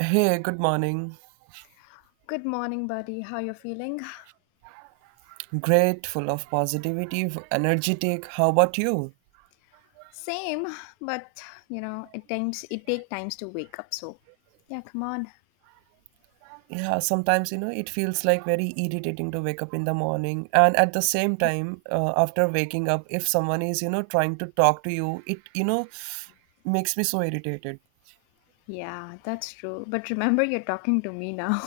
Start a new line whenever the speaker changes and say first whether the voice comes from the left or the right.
right: Hey, good morning.
left: Good morning, buddy. How you feeling?
right: Great, full of positivity, energetic. How about you?
left: Same, but it times it take times to wake up. So, yeah, come on.
right: Yeah, sometimes you know it feels like very irritating to wake up in the morning, and at the same time, after waking up, if someone is trying to talk to you, it makes me so irritated.
left: Yeah, that's true. But remember, you're talking to me now.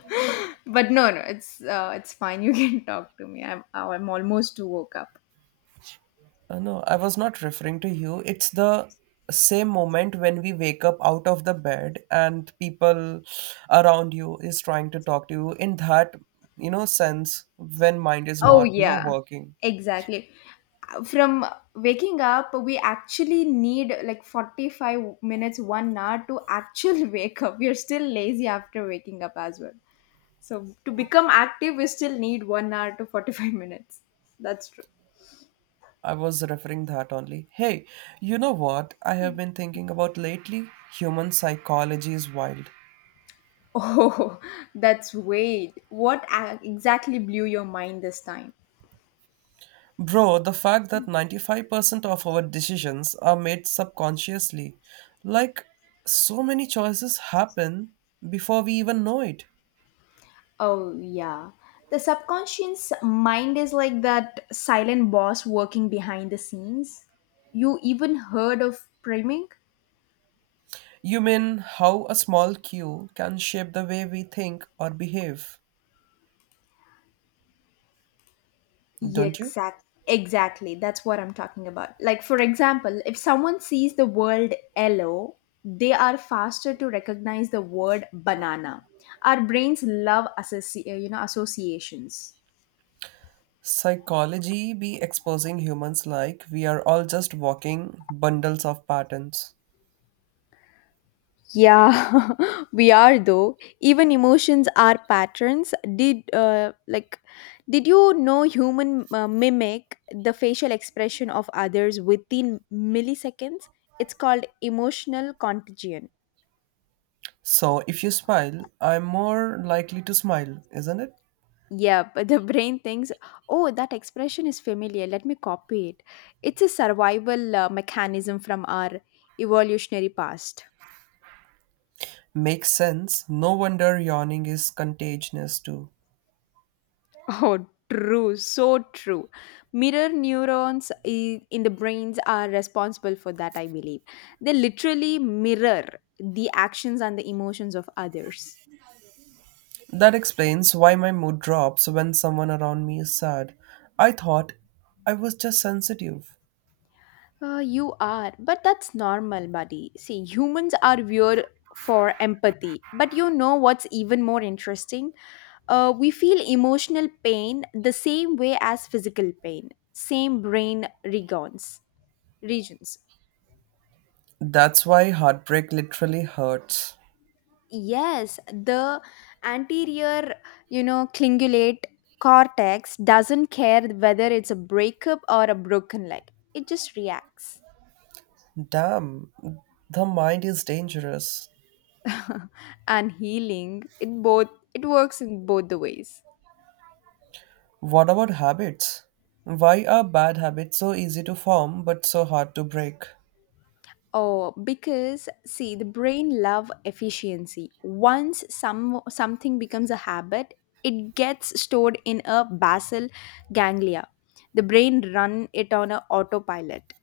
left: But no, no, it's fine. You can talk to me. I'm almost woke up.
right: No, I was not referring to you. It's the same moment when we wake up out of the bed and people around you is trying to talk to you in that, you know, sense when mind is
left: Oh
right: not, you know,
left: yeah,
right: working.
left: exactly. From waking up, we actually need like 45 minutes, 1 hour to actually wake up. We're still lazy after waking up as well. So to become active, we still need 1 hour to 45 minutes. That's true.
right: I was referring that only. Hey, you know what I have been thinking about lately? Human psychology is wild.
left: Oh, that's weird. What exactly blew your mind this time?
right: Bro, the fact that 95% of our decisions are made subconsciously, like so many choices happen before we even know it.
left: Oh, yeah. The subconscious mind is like that silent boss working behind the scenes. You even heard of priming?
right: You mean how a small cue can shape the way we think or behave,
left: Yeah,
right: don't you?
left: exactly. That's what I'm talking about. Like for example, if someone sees the word yellow, they are faster to recognize the word banana. Our brains love associations.
right: Psychology be exposing humans like we are all just walking bundles of patterns.
left: Yeah, we are though. Even emotions are patterns. Did you know human mimic the facial expression of others within milliseconds? It's called emotional contagion.
right: So if you smile, I'm more likely to smile, isn't it?
left: Yeah, but the brain thinks, oh, that expression is familiar. Let me copy it. It's a survival mechanism from our evolutionary past.
right: Makes sense. No wonder yawning is contagious too.
left: Oh, true. So true. Mirror neurons in the brains are responsible for that, I believe. They literally mirror the actions and the emotions of others.
right: That explains why my mood drops when someone around me is sad. I thought I was just sensitive.
left: You are, but that's normal, buddy. See, humans are weird for empathy. But you know what's even more interesting? We feel emotional pain the same way as physical pain, same brain regions. Regions.
right: That's why heartbreak literally hurts.
left: Yes, the anterior, cingulate cortex doesn't care whether it's a breakup or a broken leg. It just reacts.
right: Damn, the mind is dangerous.
left: And healing, it works in both the ways.
right: What about habits? Why are bad habits so easy to form but so hard to break?
left: Oh, because see, the brain love efficiency. Once something becomes a habit, it gets stored in a basal ganglia. The brain run it on a autopilot.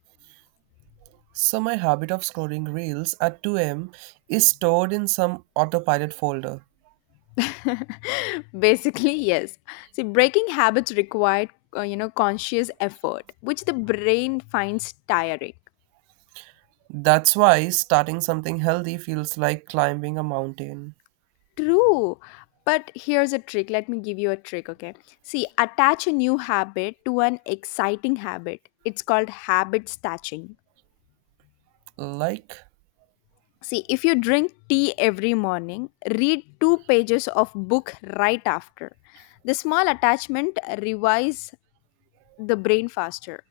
right: So, my habit of scrolling reels at 2 a.m. is stored in some autopilot folder.
left: Basically, yes. See, breaking habits required, conscious effort, which the brain finds tiring.
right: That's why starting something healthy feels like climbing a mountain.
left: True. But here's a trick. Let me give you a trick, okay? See, attach a new habit to an exciting habit. It's called habit stashing.
right: Like?
left: See, if you drink tea every morning, read two pages of book right after. The small attachment revives the brain faster.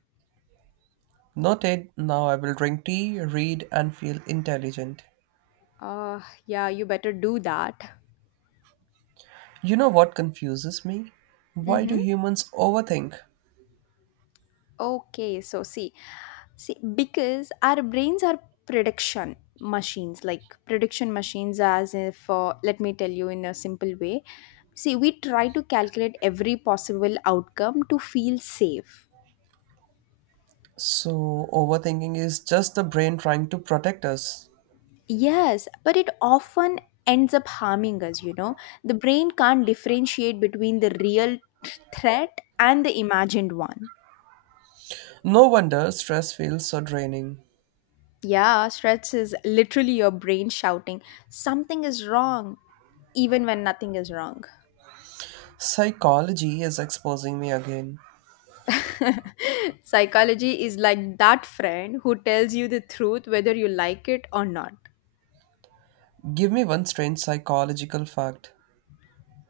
right: Noted, now I will drink tea, read, and feel intelligent.
left: Uh, yeah, you better do that.
right: You know what confuses me? Why do
left: Mhm.
right: humans overthink?
left: Okay, so see, because our brains are prediction machines, like prediction machines, as if, let me tell you in a simple way. See, we try to calculate every possible outcome to feel safe.
right: So, overthinking is just the brain trying to protect us.
left: Yes, but it often ends up harming us. The brain can't differentiate between the real threat and the imagined one.
right: No wonder stress feels so draining.
left: Yeah, stress is literally your brain shouting, something is wrong, even when nothing is wrong.
right: Psychology is exposing me again.
left: Psychology is like that friend who tells you the truth whether you like it or not.
right: Give me one strange psychological fact.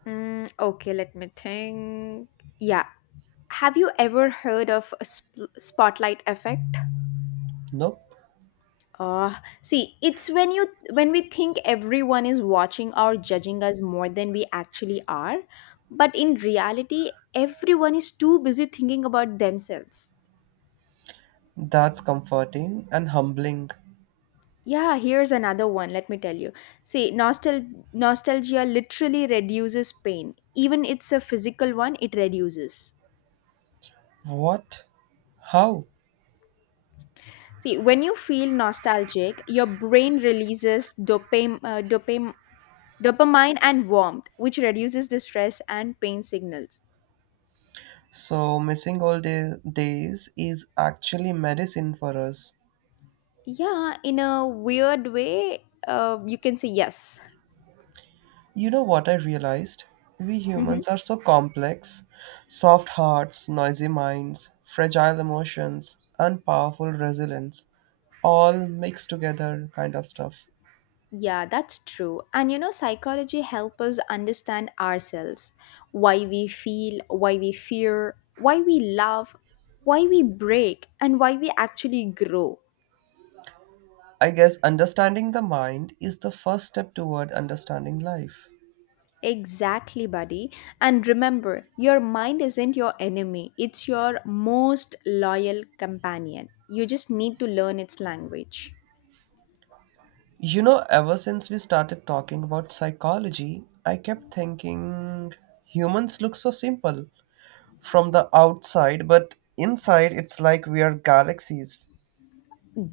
left: Mm, okay, let me think. Yeah. Have you ever heard of a spotlight effect?
right: Nope.
left: Uh, see, it's when we think everyone is watching or judging us more than we actually are, but in reality, everyone is too busy thinking about themselves.
right: That's comforting and humbling.
left: Yeah, here's another one, let me tell you. See, nostalgia literally reduces pain. Even it's a physical one, it reduces.
right: What? How?
left: See, when you feel nostalgic, your brain releases dopamine and warmth, which reduces the stress and pain signals.
right: So, missing all days is actually medicine for us.
left: Yeah, in a weird way, you can say yes.
right: You know what I realized? We
left: Hmm.
right: humans are so complex, soft hearts, noisy minds, fragile emotions, and powerful resilience, all mixed together kind of stuff.
left: Yeah, that's true. And psychology helps us understand ourselves, why we feel, why we fear, why we love, why we break, and why we actually grow.
right: I guess understanding the mind is the first step toward understanding life.
left: Exactly, buddy. And remember, your mind isn't your enemy, it's your most loyal companion. You just need to learn its language.
right: You know, ever since we started talking about psychology, I kept thinking humans look so simple from the outside, but inside it's like we are galaxies.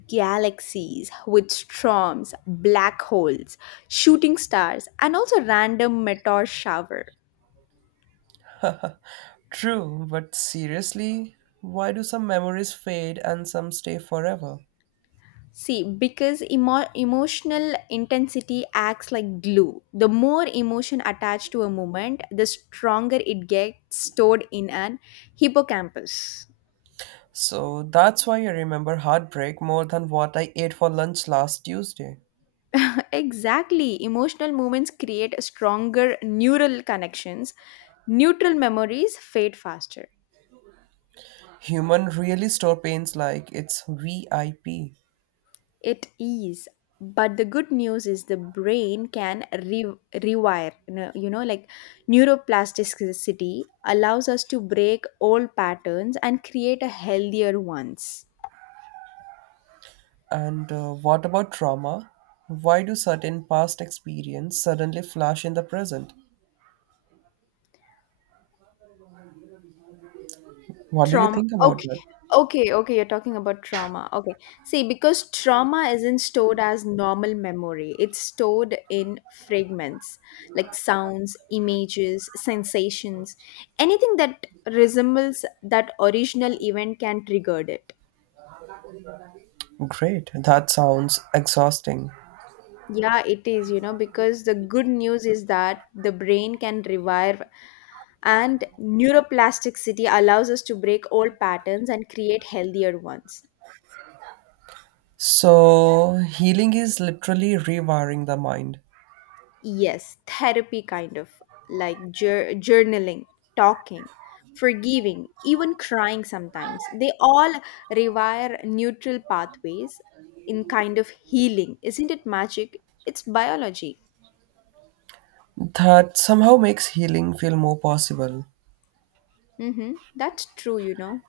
left: Galaxies with storms, black holes, shooting stars, and also random meteor shower.
right: True, but seriously, why do some memories fade and some stay forever?
left: See, because emotional intensity acts like glue. The more emotion attached to a moment, the stronger it gets stored in an hippocampus.
right: So that's why I remember heartbreak more than what I ate for lunch last Tuesday.
left: Exactly. Emotional moments create stronger neural connections. Neutral memories fade faster.
right: Human really store pains like it's VIP.
left: It is. But the good news is the brain can rewire. You know, like neuroplasticity allows us to break old patterns and create a healthier ones.
right: And what about trauma? Why do certain past experience suddenly flash in the present? What do you
left: Trauma.
right: think about
left: Okay.
right: that?
left: Okay, okay, you're talking about trauma. Okay. See, because trauma isn't stored as normal memory, it's stored in fragments like sounds, images, sensations. Anything that resembles that original event can trigger it.
right: Great, that sounds exhausting.
left: Yeah, it is, because the good news is that the brain can revive, and neuroplasticity allows us to break old patterns and create healthier ones.
right: So, healing is literally rewiring the mind.
left: Yes, therapy kind of like journaling, talking, forgiving, even crying sometimes. They all rewire neutral pathways in kind of healing. Isn't it magic? It's biology.
right: That somehow makes healing feel more possible.
left: Mm-hmm. That's true.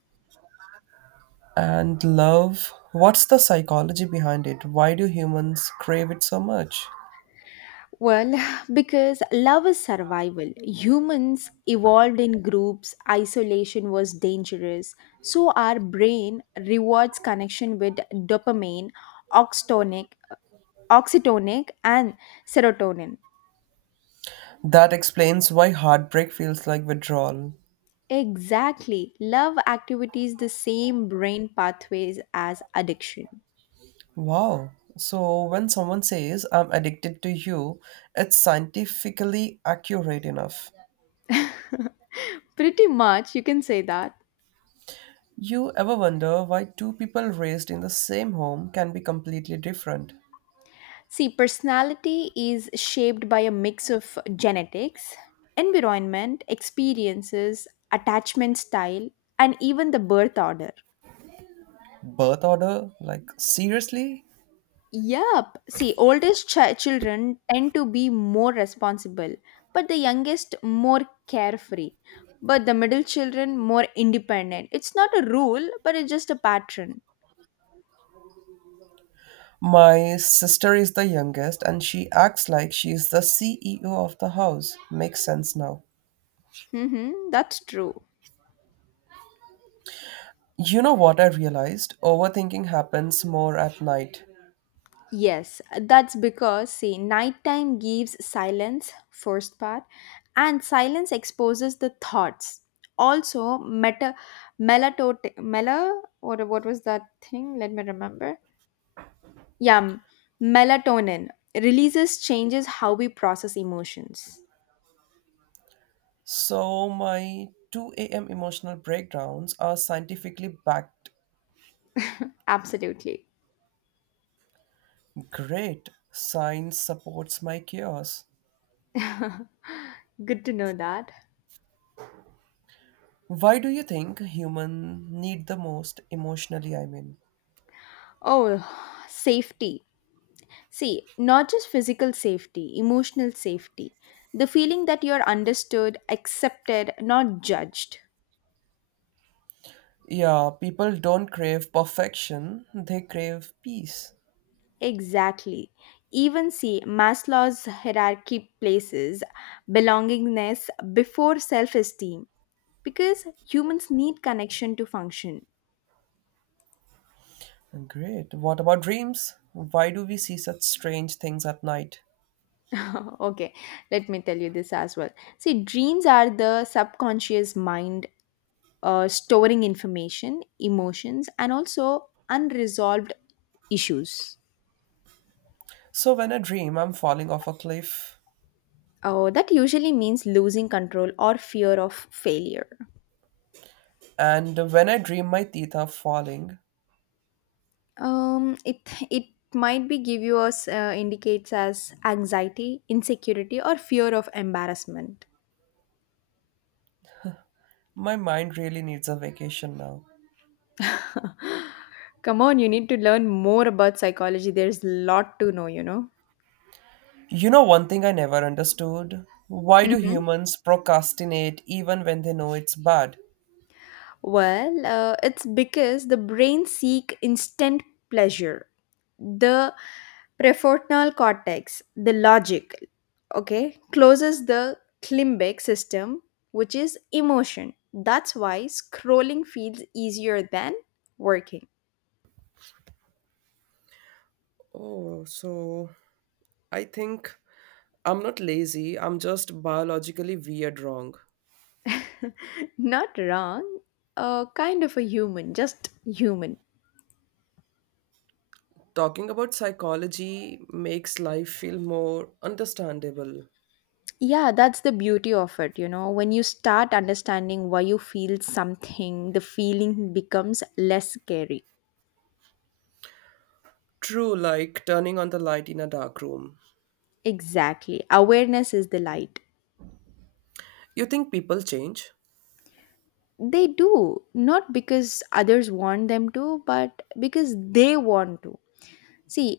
right: And love, what's the psychology behind it? Why do humans crave it so much?
left: Well, because love is survival. Humans evolved in groups, isolation was dangerous. So, our brain rewards connection with dopamine, oxytonic, oxytonic and serotonin.
right: That explains why heartbreak feels like withdrawal.
left: Exactly. Love activates the same brain pathways as addiction.
right: Wow. So, when someone says, I'm addicted to you, it's scientifically accurate enough.
left: Pretty much, you can say that.
right: You ever wonder why two people raised in the same home can be completely different?
left: See, personality is shaped by a mix of genetics, environment, experiences, attachment style, and even the birth order.
right: Birth order? Like, seriously?
left: Yup. See, oldest children tend to be more responsible, but the youngest more carefree, but the middle children more independent. It's not a rule, but it's just a pattern.
right: My sister is the youngest and she acts like she's the CEO of the house. Makes sense now.
left: Hmm, that's true.
right: You know what I realized? Overthinking happens more at night.
left: Yes, that's because, see, nighttime gives silence, first part, and silence exposes the thoughts. Also, melatonin, or what was that thing? Let me remember. Yeah, melatonin releases changes how we process emotions.
right: So my 2 a.m. emotional breakdowns are scientifically backed.
left: Absolutely.
right: Great. Science supports my chaos.
left: Good to know that.
right: Why do you think human need the most emotionally, I mean?
left: Oh, safety. See, not just physical safety, emotional safety. The feeling that you're understood, accepted, not judged.
right: Yeah, people don't crave perfection, they crave peace.
left: Exactly. Even see, Maslow's hierarchy places belongingness before self esteem because humans need connection to function.
right: Great. What about dreams? Why do we see such strange things at night?
left: Okay, let me tell you this as well. See, dreams are the subconscious mind storing information, emotions, and also unresolved issues.
right: So, when I dream, I'm falling off a cliff.
left: Oh, that usually means losing control or fear of failure.
right: And when I dream, my teeth are falling.
left: Um, it it might be give you us indicates as anxiety, insecurity, or fear of embarrassment.
right: My mind really needs a vacation now.
left: Come on, you need to learn more about psychology. There's lot to know.
right: You know, one thing I never understood, why do
left: Mm-hmm.
right: humans procrastinate even when they know it's bad?
left: Well, it's because the brain seek instant pleasure. The prefrontal cortex, the logic, okay, closes the limbic system, which is emotion. That's why scrolling feels easier than working.
right: Oh, so I think I'm not lazy, I'm just biologically weird, wrong.
left: Not wrong, kind of a human, just human.
right: Talking about psychology makes life feel more understandable.
left: Yeah, that's the beauty of it. You know, when you start understanding why you feel something, the feeling becomes less scary.
right: True, like turning on the light in a dark room.
left: Exactly. Awareness is the light.
right: You think people change?
left: They do, not because others want them to, but because they want to. See,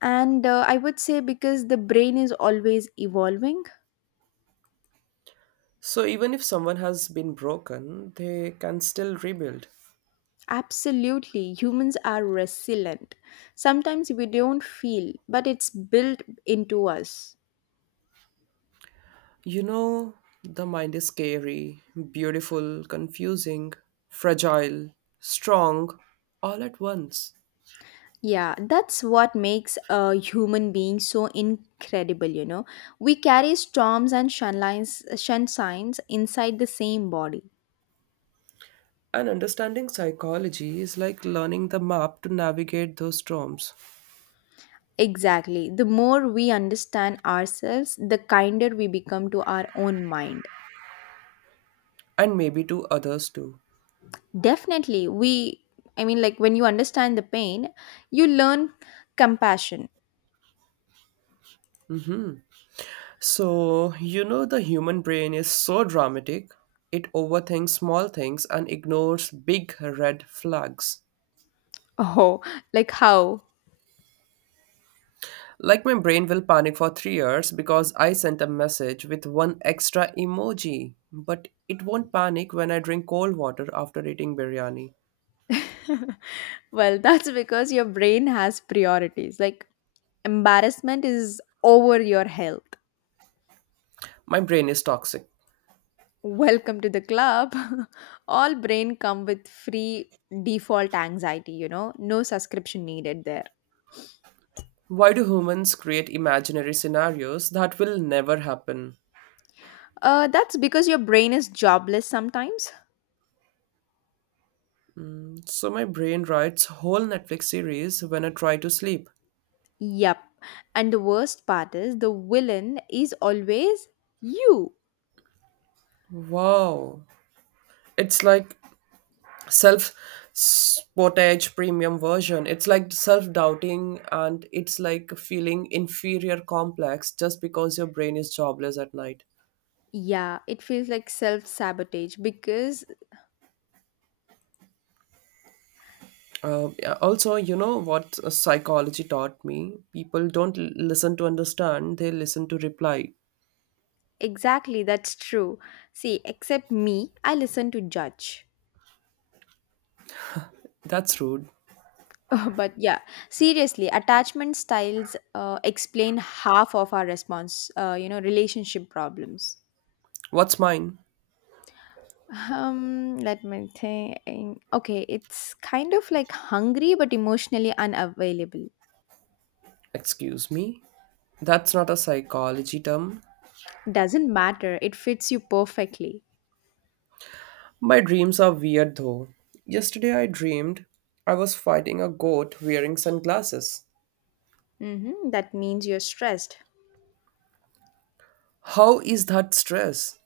left: and I would say because the brain is always evolving.
right: So, even if someone has been broken, they can still rebuild.
left: Absolutely. Humans are resilient. Sometimes we don't feel, but it's built into us.
right: You know, the mind is scary, beautiful, confusing, fragile, strong, all at once.
left: Yeah, that's what makes a human being so incredible. We carry storms and sunlines, sun signs inside the same body.
right: And understanding psychology is like learning the map to navigate those storms,
left: Exactly. The more we understand ourselves, the kinder we become to our own mind.
right: and maybe to others too.
left: Definitely. I mean, like when you understand the pain, you learn compassion.
right: So, you know, the human brain is so dramatic, it overthinks small things and ignores big red flags.
left: Oh, like how?
right: Like, my brain will panic for 3 years because I sent a message with one extra emoji, but it won't panic when I drink cold water after eating biryani.
left: Well, that's because your brain has priorities. Like embarrassment is over your health.
right: My brain is toxic.
left: Welcome to the club. All brain come with free default anxiety, no subscription needed there.
right: Why do humans create imaginary scenarios that will never happen?
left: That's because your brain is jobless sometimes.
right: So, my brain writes whole Netflix series when I try to sleep.
left: Yep, and the worst part is the villain is always you.
right: Wow. It's like self sportage premium version, it's like self-doubting and it's like feeling inferior complex just because your brain is jobless at night.
left: Yeah, it feels like self-sabotage because
right: Yeah, also you know what, psychology taught me people don't listen to understand, they listen to reply.
left: exactly that's true. See, except me, I listen to judge.
right: That's rude.
left: But yeah, seriously, attachment styles explain half of our relationship problems.
right: What's mine?
left: Let me think. Okay, it's kind of like hungry but emotionally unavailable.
right: Excuse me, that's not a psychology term.
left: Doesn't matter, it fits you perfectly.
right: My dreams are weird though. Yesterday I dreamed I was fighting a goat wearing sunglasses.
left: Mm-hmm, that means you're stressed.
right: How is that stress?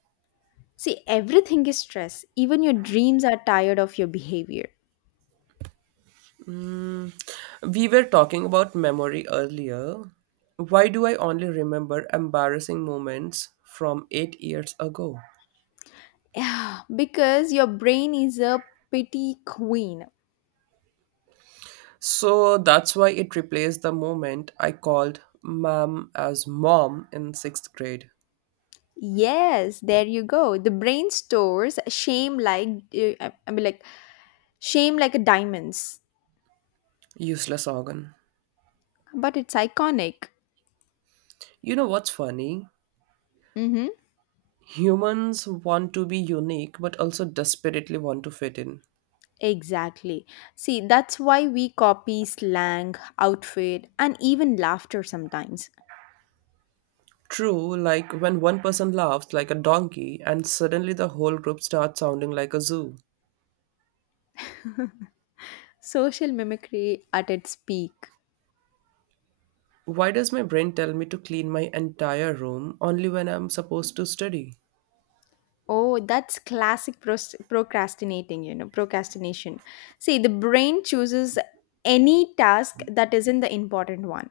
left: See, everything is stress. Even your dreams are tired of your behavior.
right: We were talking about memory earlier. Why do I only remember embarrassing moments from 8 years ago?
left: Yeah, because your brain is a pity queen.
right: So that's why it replaced the moment I called mom as mom in sixth grade.
left: Yes, there you go. The brain stores shame like I mean like shame like a diamonds,
right: Useless organ.
left: but it's iconic.
right: You know what's funny?
left: Mm-hmm.
right: Humans want to be unique but also desperately want to fit in.
left: Exactly. See, that's why we copy slang, outfit, and even laughter sometimes.
right: True, like when one person laughs like a donkey and suddenly the whole group starts sounding like a zoo.
left: Social mimicry at its peak.
right: Why does my brain tell me to clean my entire room only when I'm supposed to study?
left: Oh, that's classic procrastination. See, the brain chooses any task that isn't the important one.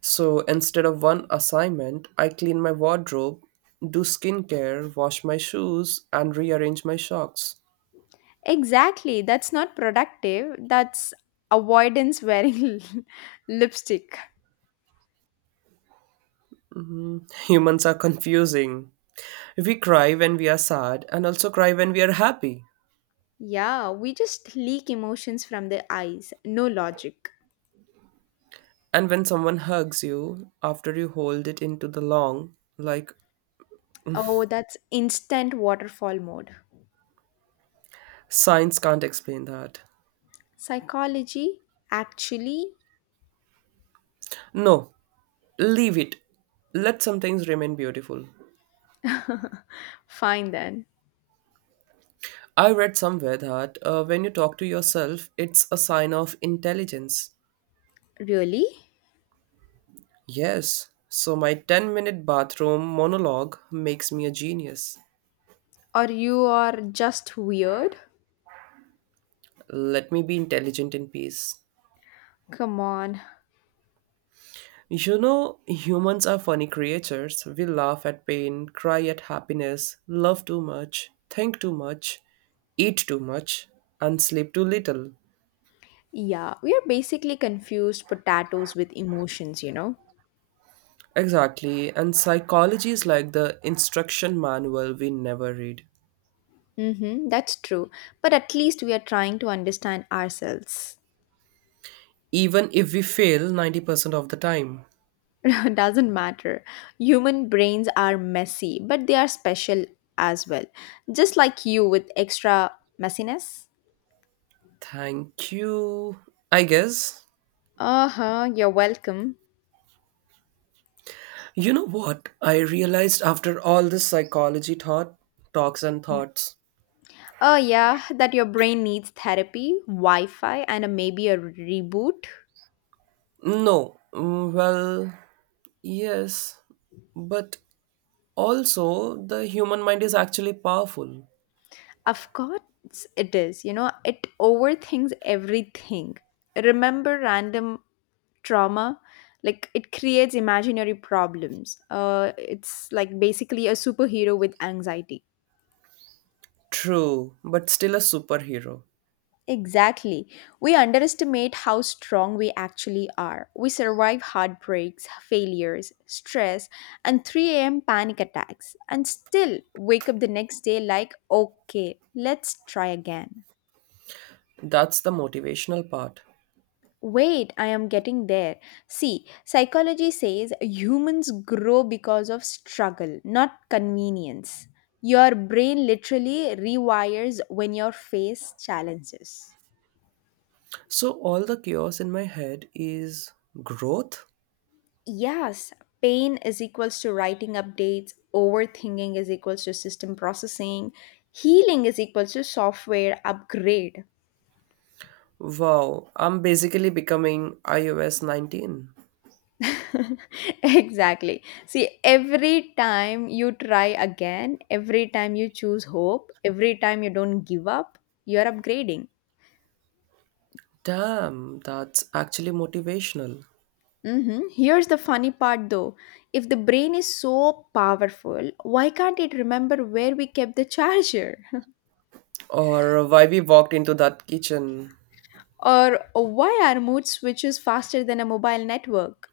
right: So instead of one assignment, I clean my wardrobe, do skincare, wash my shoes, and rearrange my socks.
left: Exactly. That's not productive. That's avoidance wearing lipstick.
right: Humans are confusing. We cry when we are sad and also cry when we are happy.
left: Yeah, we just leak emotions from the eyes. No logic.
right: And when someone hugs you after you hold it into the long, like,
left: Oh, that's instant waterfall mode.
right: science can't explain that.
left: Psychology? Actually?
right: No, leave it. Let some things remain beautiful.
left: Fine then.
right: I read somewhere that when you talk to yourself, it's a sign of intelligence.
left: Really?
right: Yes, so my 10-minute bathroom monologue makes me a genius.
left: Or you are just weird?
right: Let me be intelligent in peace.
left: Come on.
right: You know, humans are funny creatures. We laugh at pain, cry at happiness, love too much, think too much, eat too much, and sleep too little.
left: Yeah, we are basically confused potatoes with emotions, you know?
right: Exactly, and psychology is like the instruction manual we never read.
left: Mm-hmm, that's true. But at least we are trying to understand ourselves.
right: Even if we fail 90% of the time.
left: It doesn't matter. Human brains are messy, but they are special as well. Just like you with extra messiness.
right: Thank you, I guess.
left: Uh huh, you're welcome.
right: You know what? I realized after all this psychology thought, talks, and thoughts.
left: Oh, yeah, that your brain needs therapy, Wi Fi, and maybe a reboot.
right: No, well, yes, but also the human mind is actually powerful.
left: Of course, it is. You know, it overthinks everything. Remember random trauma like it creates imaginary problems, it's like basically a superhero with anxiety.
right: True, but still a superhero.
left: Exactly. We underestimate how strong we actually are. We survive heartbreaks, failures, stress, and 3 a.m. panic attacks, and still wake up the next day like, okay, let's try again.
right: That's the motivational part.
left: Wait, I am getting there. See, psychology says humans grow because of struggle, not convenience. Your brain literally rewires when you face challenges.
right: So, all the chaos in my head is growth?
left: Yes, pain is equals to writing updates, overthinking is equals to system processing, healing is equals to software upgrade.
right: Wow, I'm basically becoming iOS 19.
left: Exactly. See, every time you try again, every time you choose hope, every time you don't give up, you're upgrading.
right: Damn, that's actually motivational.
left: Hmm. Here's the funny part though. If the brain is so powerful, why can't it remember where we kept the charger?
right: Or why we walked into that kitchen.
left: Or why our mood switches faster than a mobile network?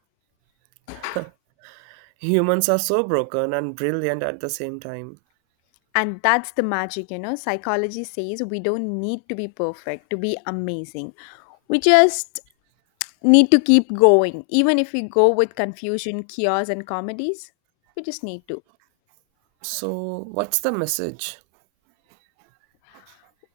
right: Humans are so broken and brilliant at the same time.
left: And that's the magic, you know. Psychology says we don't need to be perfect to be amazing. We just need to keep going even if we go with confusion, chaos and comedies. We just need to.
right: So, what's the message?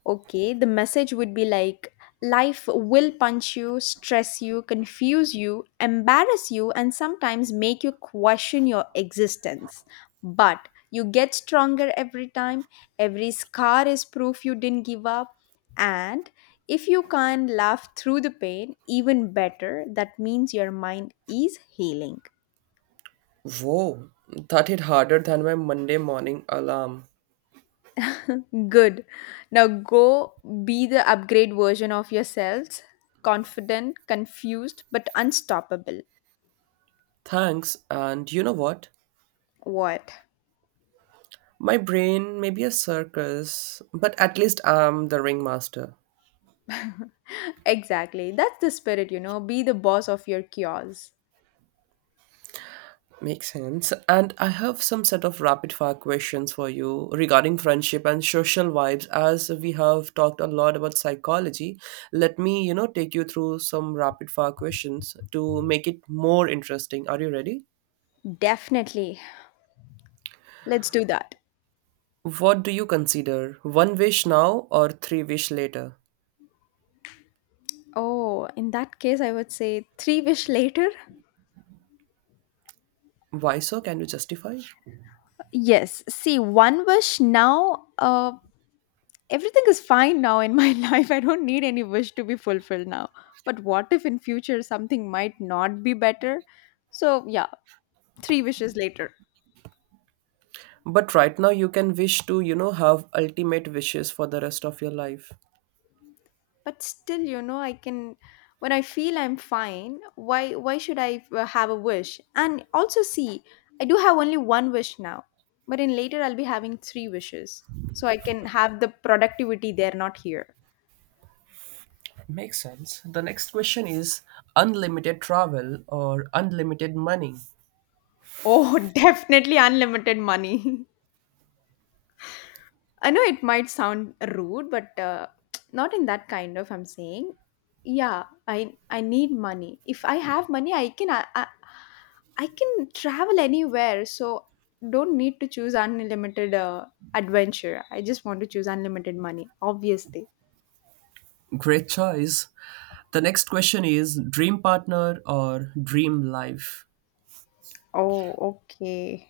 left: Okay, the message would be like, life will punch you, stress you, confuse you, embarrass you and sometimes make you question your existence, but you get stronger every time. Every scar is proof you didn't give up. And if you can laugh through the pain, even better. That means your mind is healing.
right: Whoa, that hit harder than my Monday morning alarm.
left: Good. Now go be the upgrade version of yourselves. Confident, confused, but unstoppable.
right: Thanks, and you know what?
left: What?
right: My brain may be a circus, but at least I'm the ringmaster.
left: Exactly. That's the spirit, you know. Be the boss of your chaos.
right: Makes sense. And I have some set of rapid fire questions for you regarding friendship and social vibes. As we have talked a lot about psychology, let me, you know, take you through some rapid fire questions to make it more interesting. Are you ready?
left: Definitely. Let's do that.
right: What do you consider, one wish now or three wish later?
left: Oh, in that case, I would say three wish later.
right: Why so? Can you justify?
left: Yes. See, one wish now. Everything is fine now in my life. I don't need any wish to be fulfilled now. But what if in future something might not be better? So yeah, three wishes later.
right: But right now you can wish to, you know, have ultimate wishes for the rest of your life.
left: But still, you know, I can when I feel I'm fine. Why should I have a wish? And also see, I do have only one wish now, but in later I'll be having three wishes, so I can have the productivity there, not here.
right: Makes sense. The next question is, unlimited travel or unlimited money?
left: Oh, definitely unlimited money. I know it might sound rude, but not in that kind of I'm saying. Yeah, I need money. If I have money, I can travel anywhere, so don't need to choose unlimited adventure. I just want to choose unlimited money, obviously.
right: Great choice. The next question is, dream partner or dream life?
left: Oh, okay.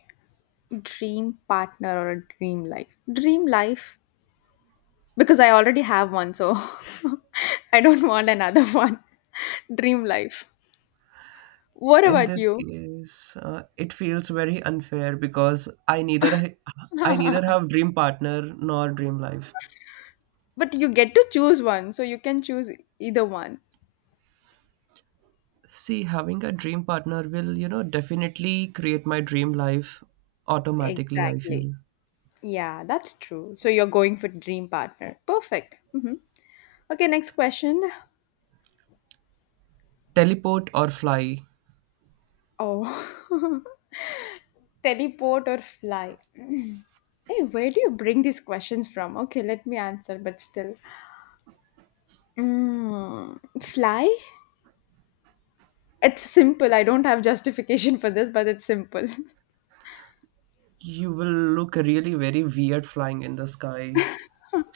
left: Dream partner or a dream life? Dream life, because I already have one, so I don't want another one. Dream life. What
right: In
left: about
right: this
left: you?
right: case, it feels very unfair because I neither I neither
left: But
right: have dream partner nor dream life.
left: you get to choose one, so you can choose either one.
right: See, having a dream partner will, you know, definitely create my dream life automatically, I
left: Exactly.
right: feel.
left: Yeah, that's true. So you're going for dream partner. Perfect. Mhm. Okay, next question.
right: Teleport or fly?
left: Oh, teleport or fly? Hey, where do you bring these questions from? Okay, let me answer, but still. Mm, fly? It's simple. I don't have justification for this, but it's simple.
right: You will look really very weird flying in the sky.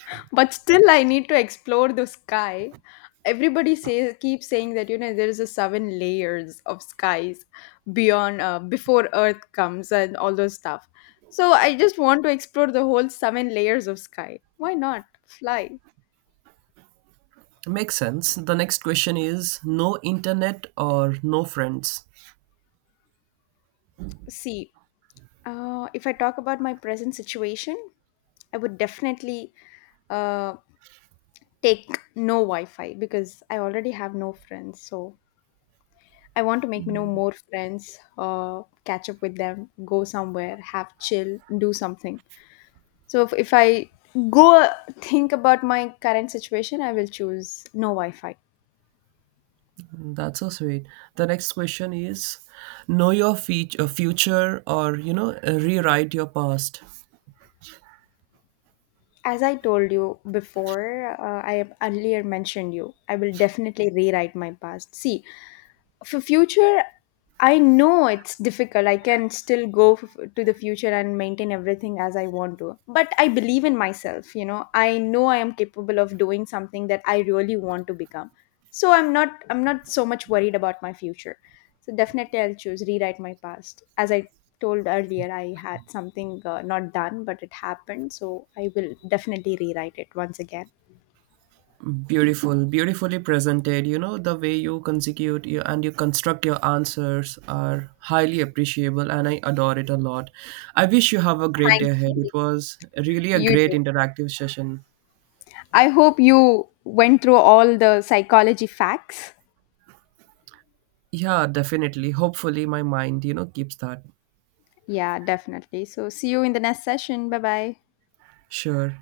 left: But still, I need to explore the sky. Everybody says, keeps saying that, you know, there is a seven layers of skies beyond, before Earth comes and all those stuff. So I just want to explore the whole seven layers of sky. Why not? Fly.
right: Makes sense. The next question is, no internet or no friends.
left: See, if I talk about my present situation, I would definitely uh, take no Wi Fi because I already have no friends. So I want to make no more friends, catch up with them, go somewhere, have chill, do something. So if I go think about my current situation, I will choose no Wi Fi.
right: That's so sweet. The next question is, know your feature, future, or you know, rewrite your past.
left: As I told you before, I have earlier mentioned you, I will definitely rewrite my past. See, for future, I know it's difficult. I can still to the future and maintain everything as I want to, but I believe in myself. You know, I know I am capable of doing something that I really want to become. So I'm not so much worried about my future, so definitely I'll choose rewrite my past. As I told earlier, I had something not done, but it happened, so I will definitely rewrite it once again.
right: Beautiful, beautifully presented. You know the way you consecutive you, and you construct your answers are highly appreciable, and I adore it a lot. I wish you have a great day
left: Thank
right: ahead. It
left: you.
right: was really a
left: You
right: great
left: too.
right: interactive session.
left: I hope you went through all the psychology facts.
right: Yeah, definitely. Hopefully, my mind, you know, keeps that.
left: Yeah, definitely. So, see you in the next session. Bye bye.
right: Sure.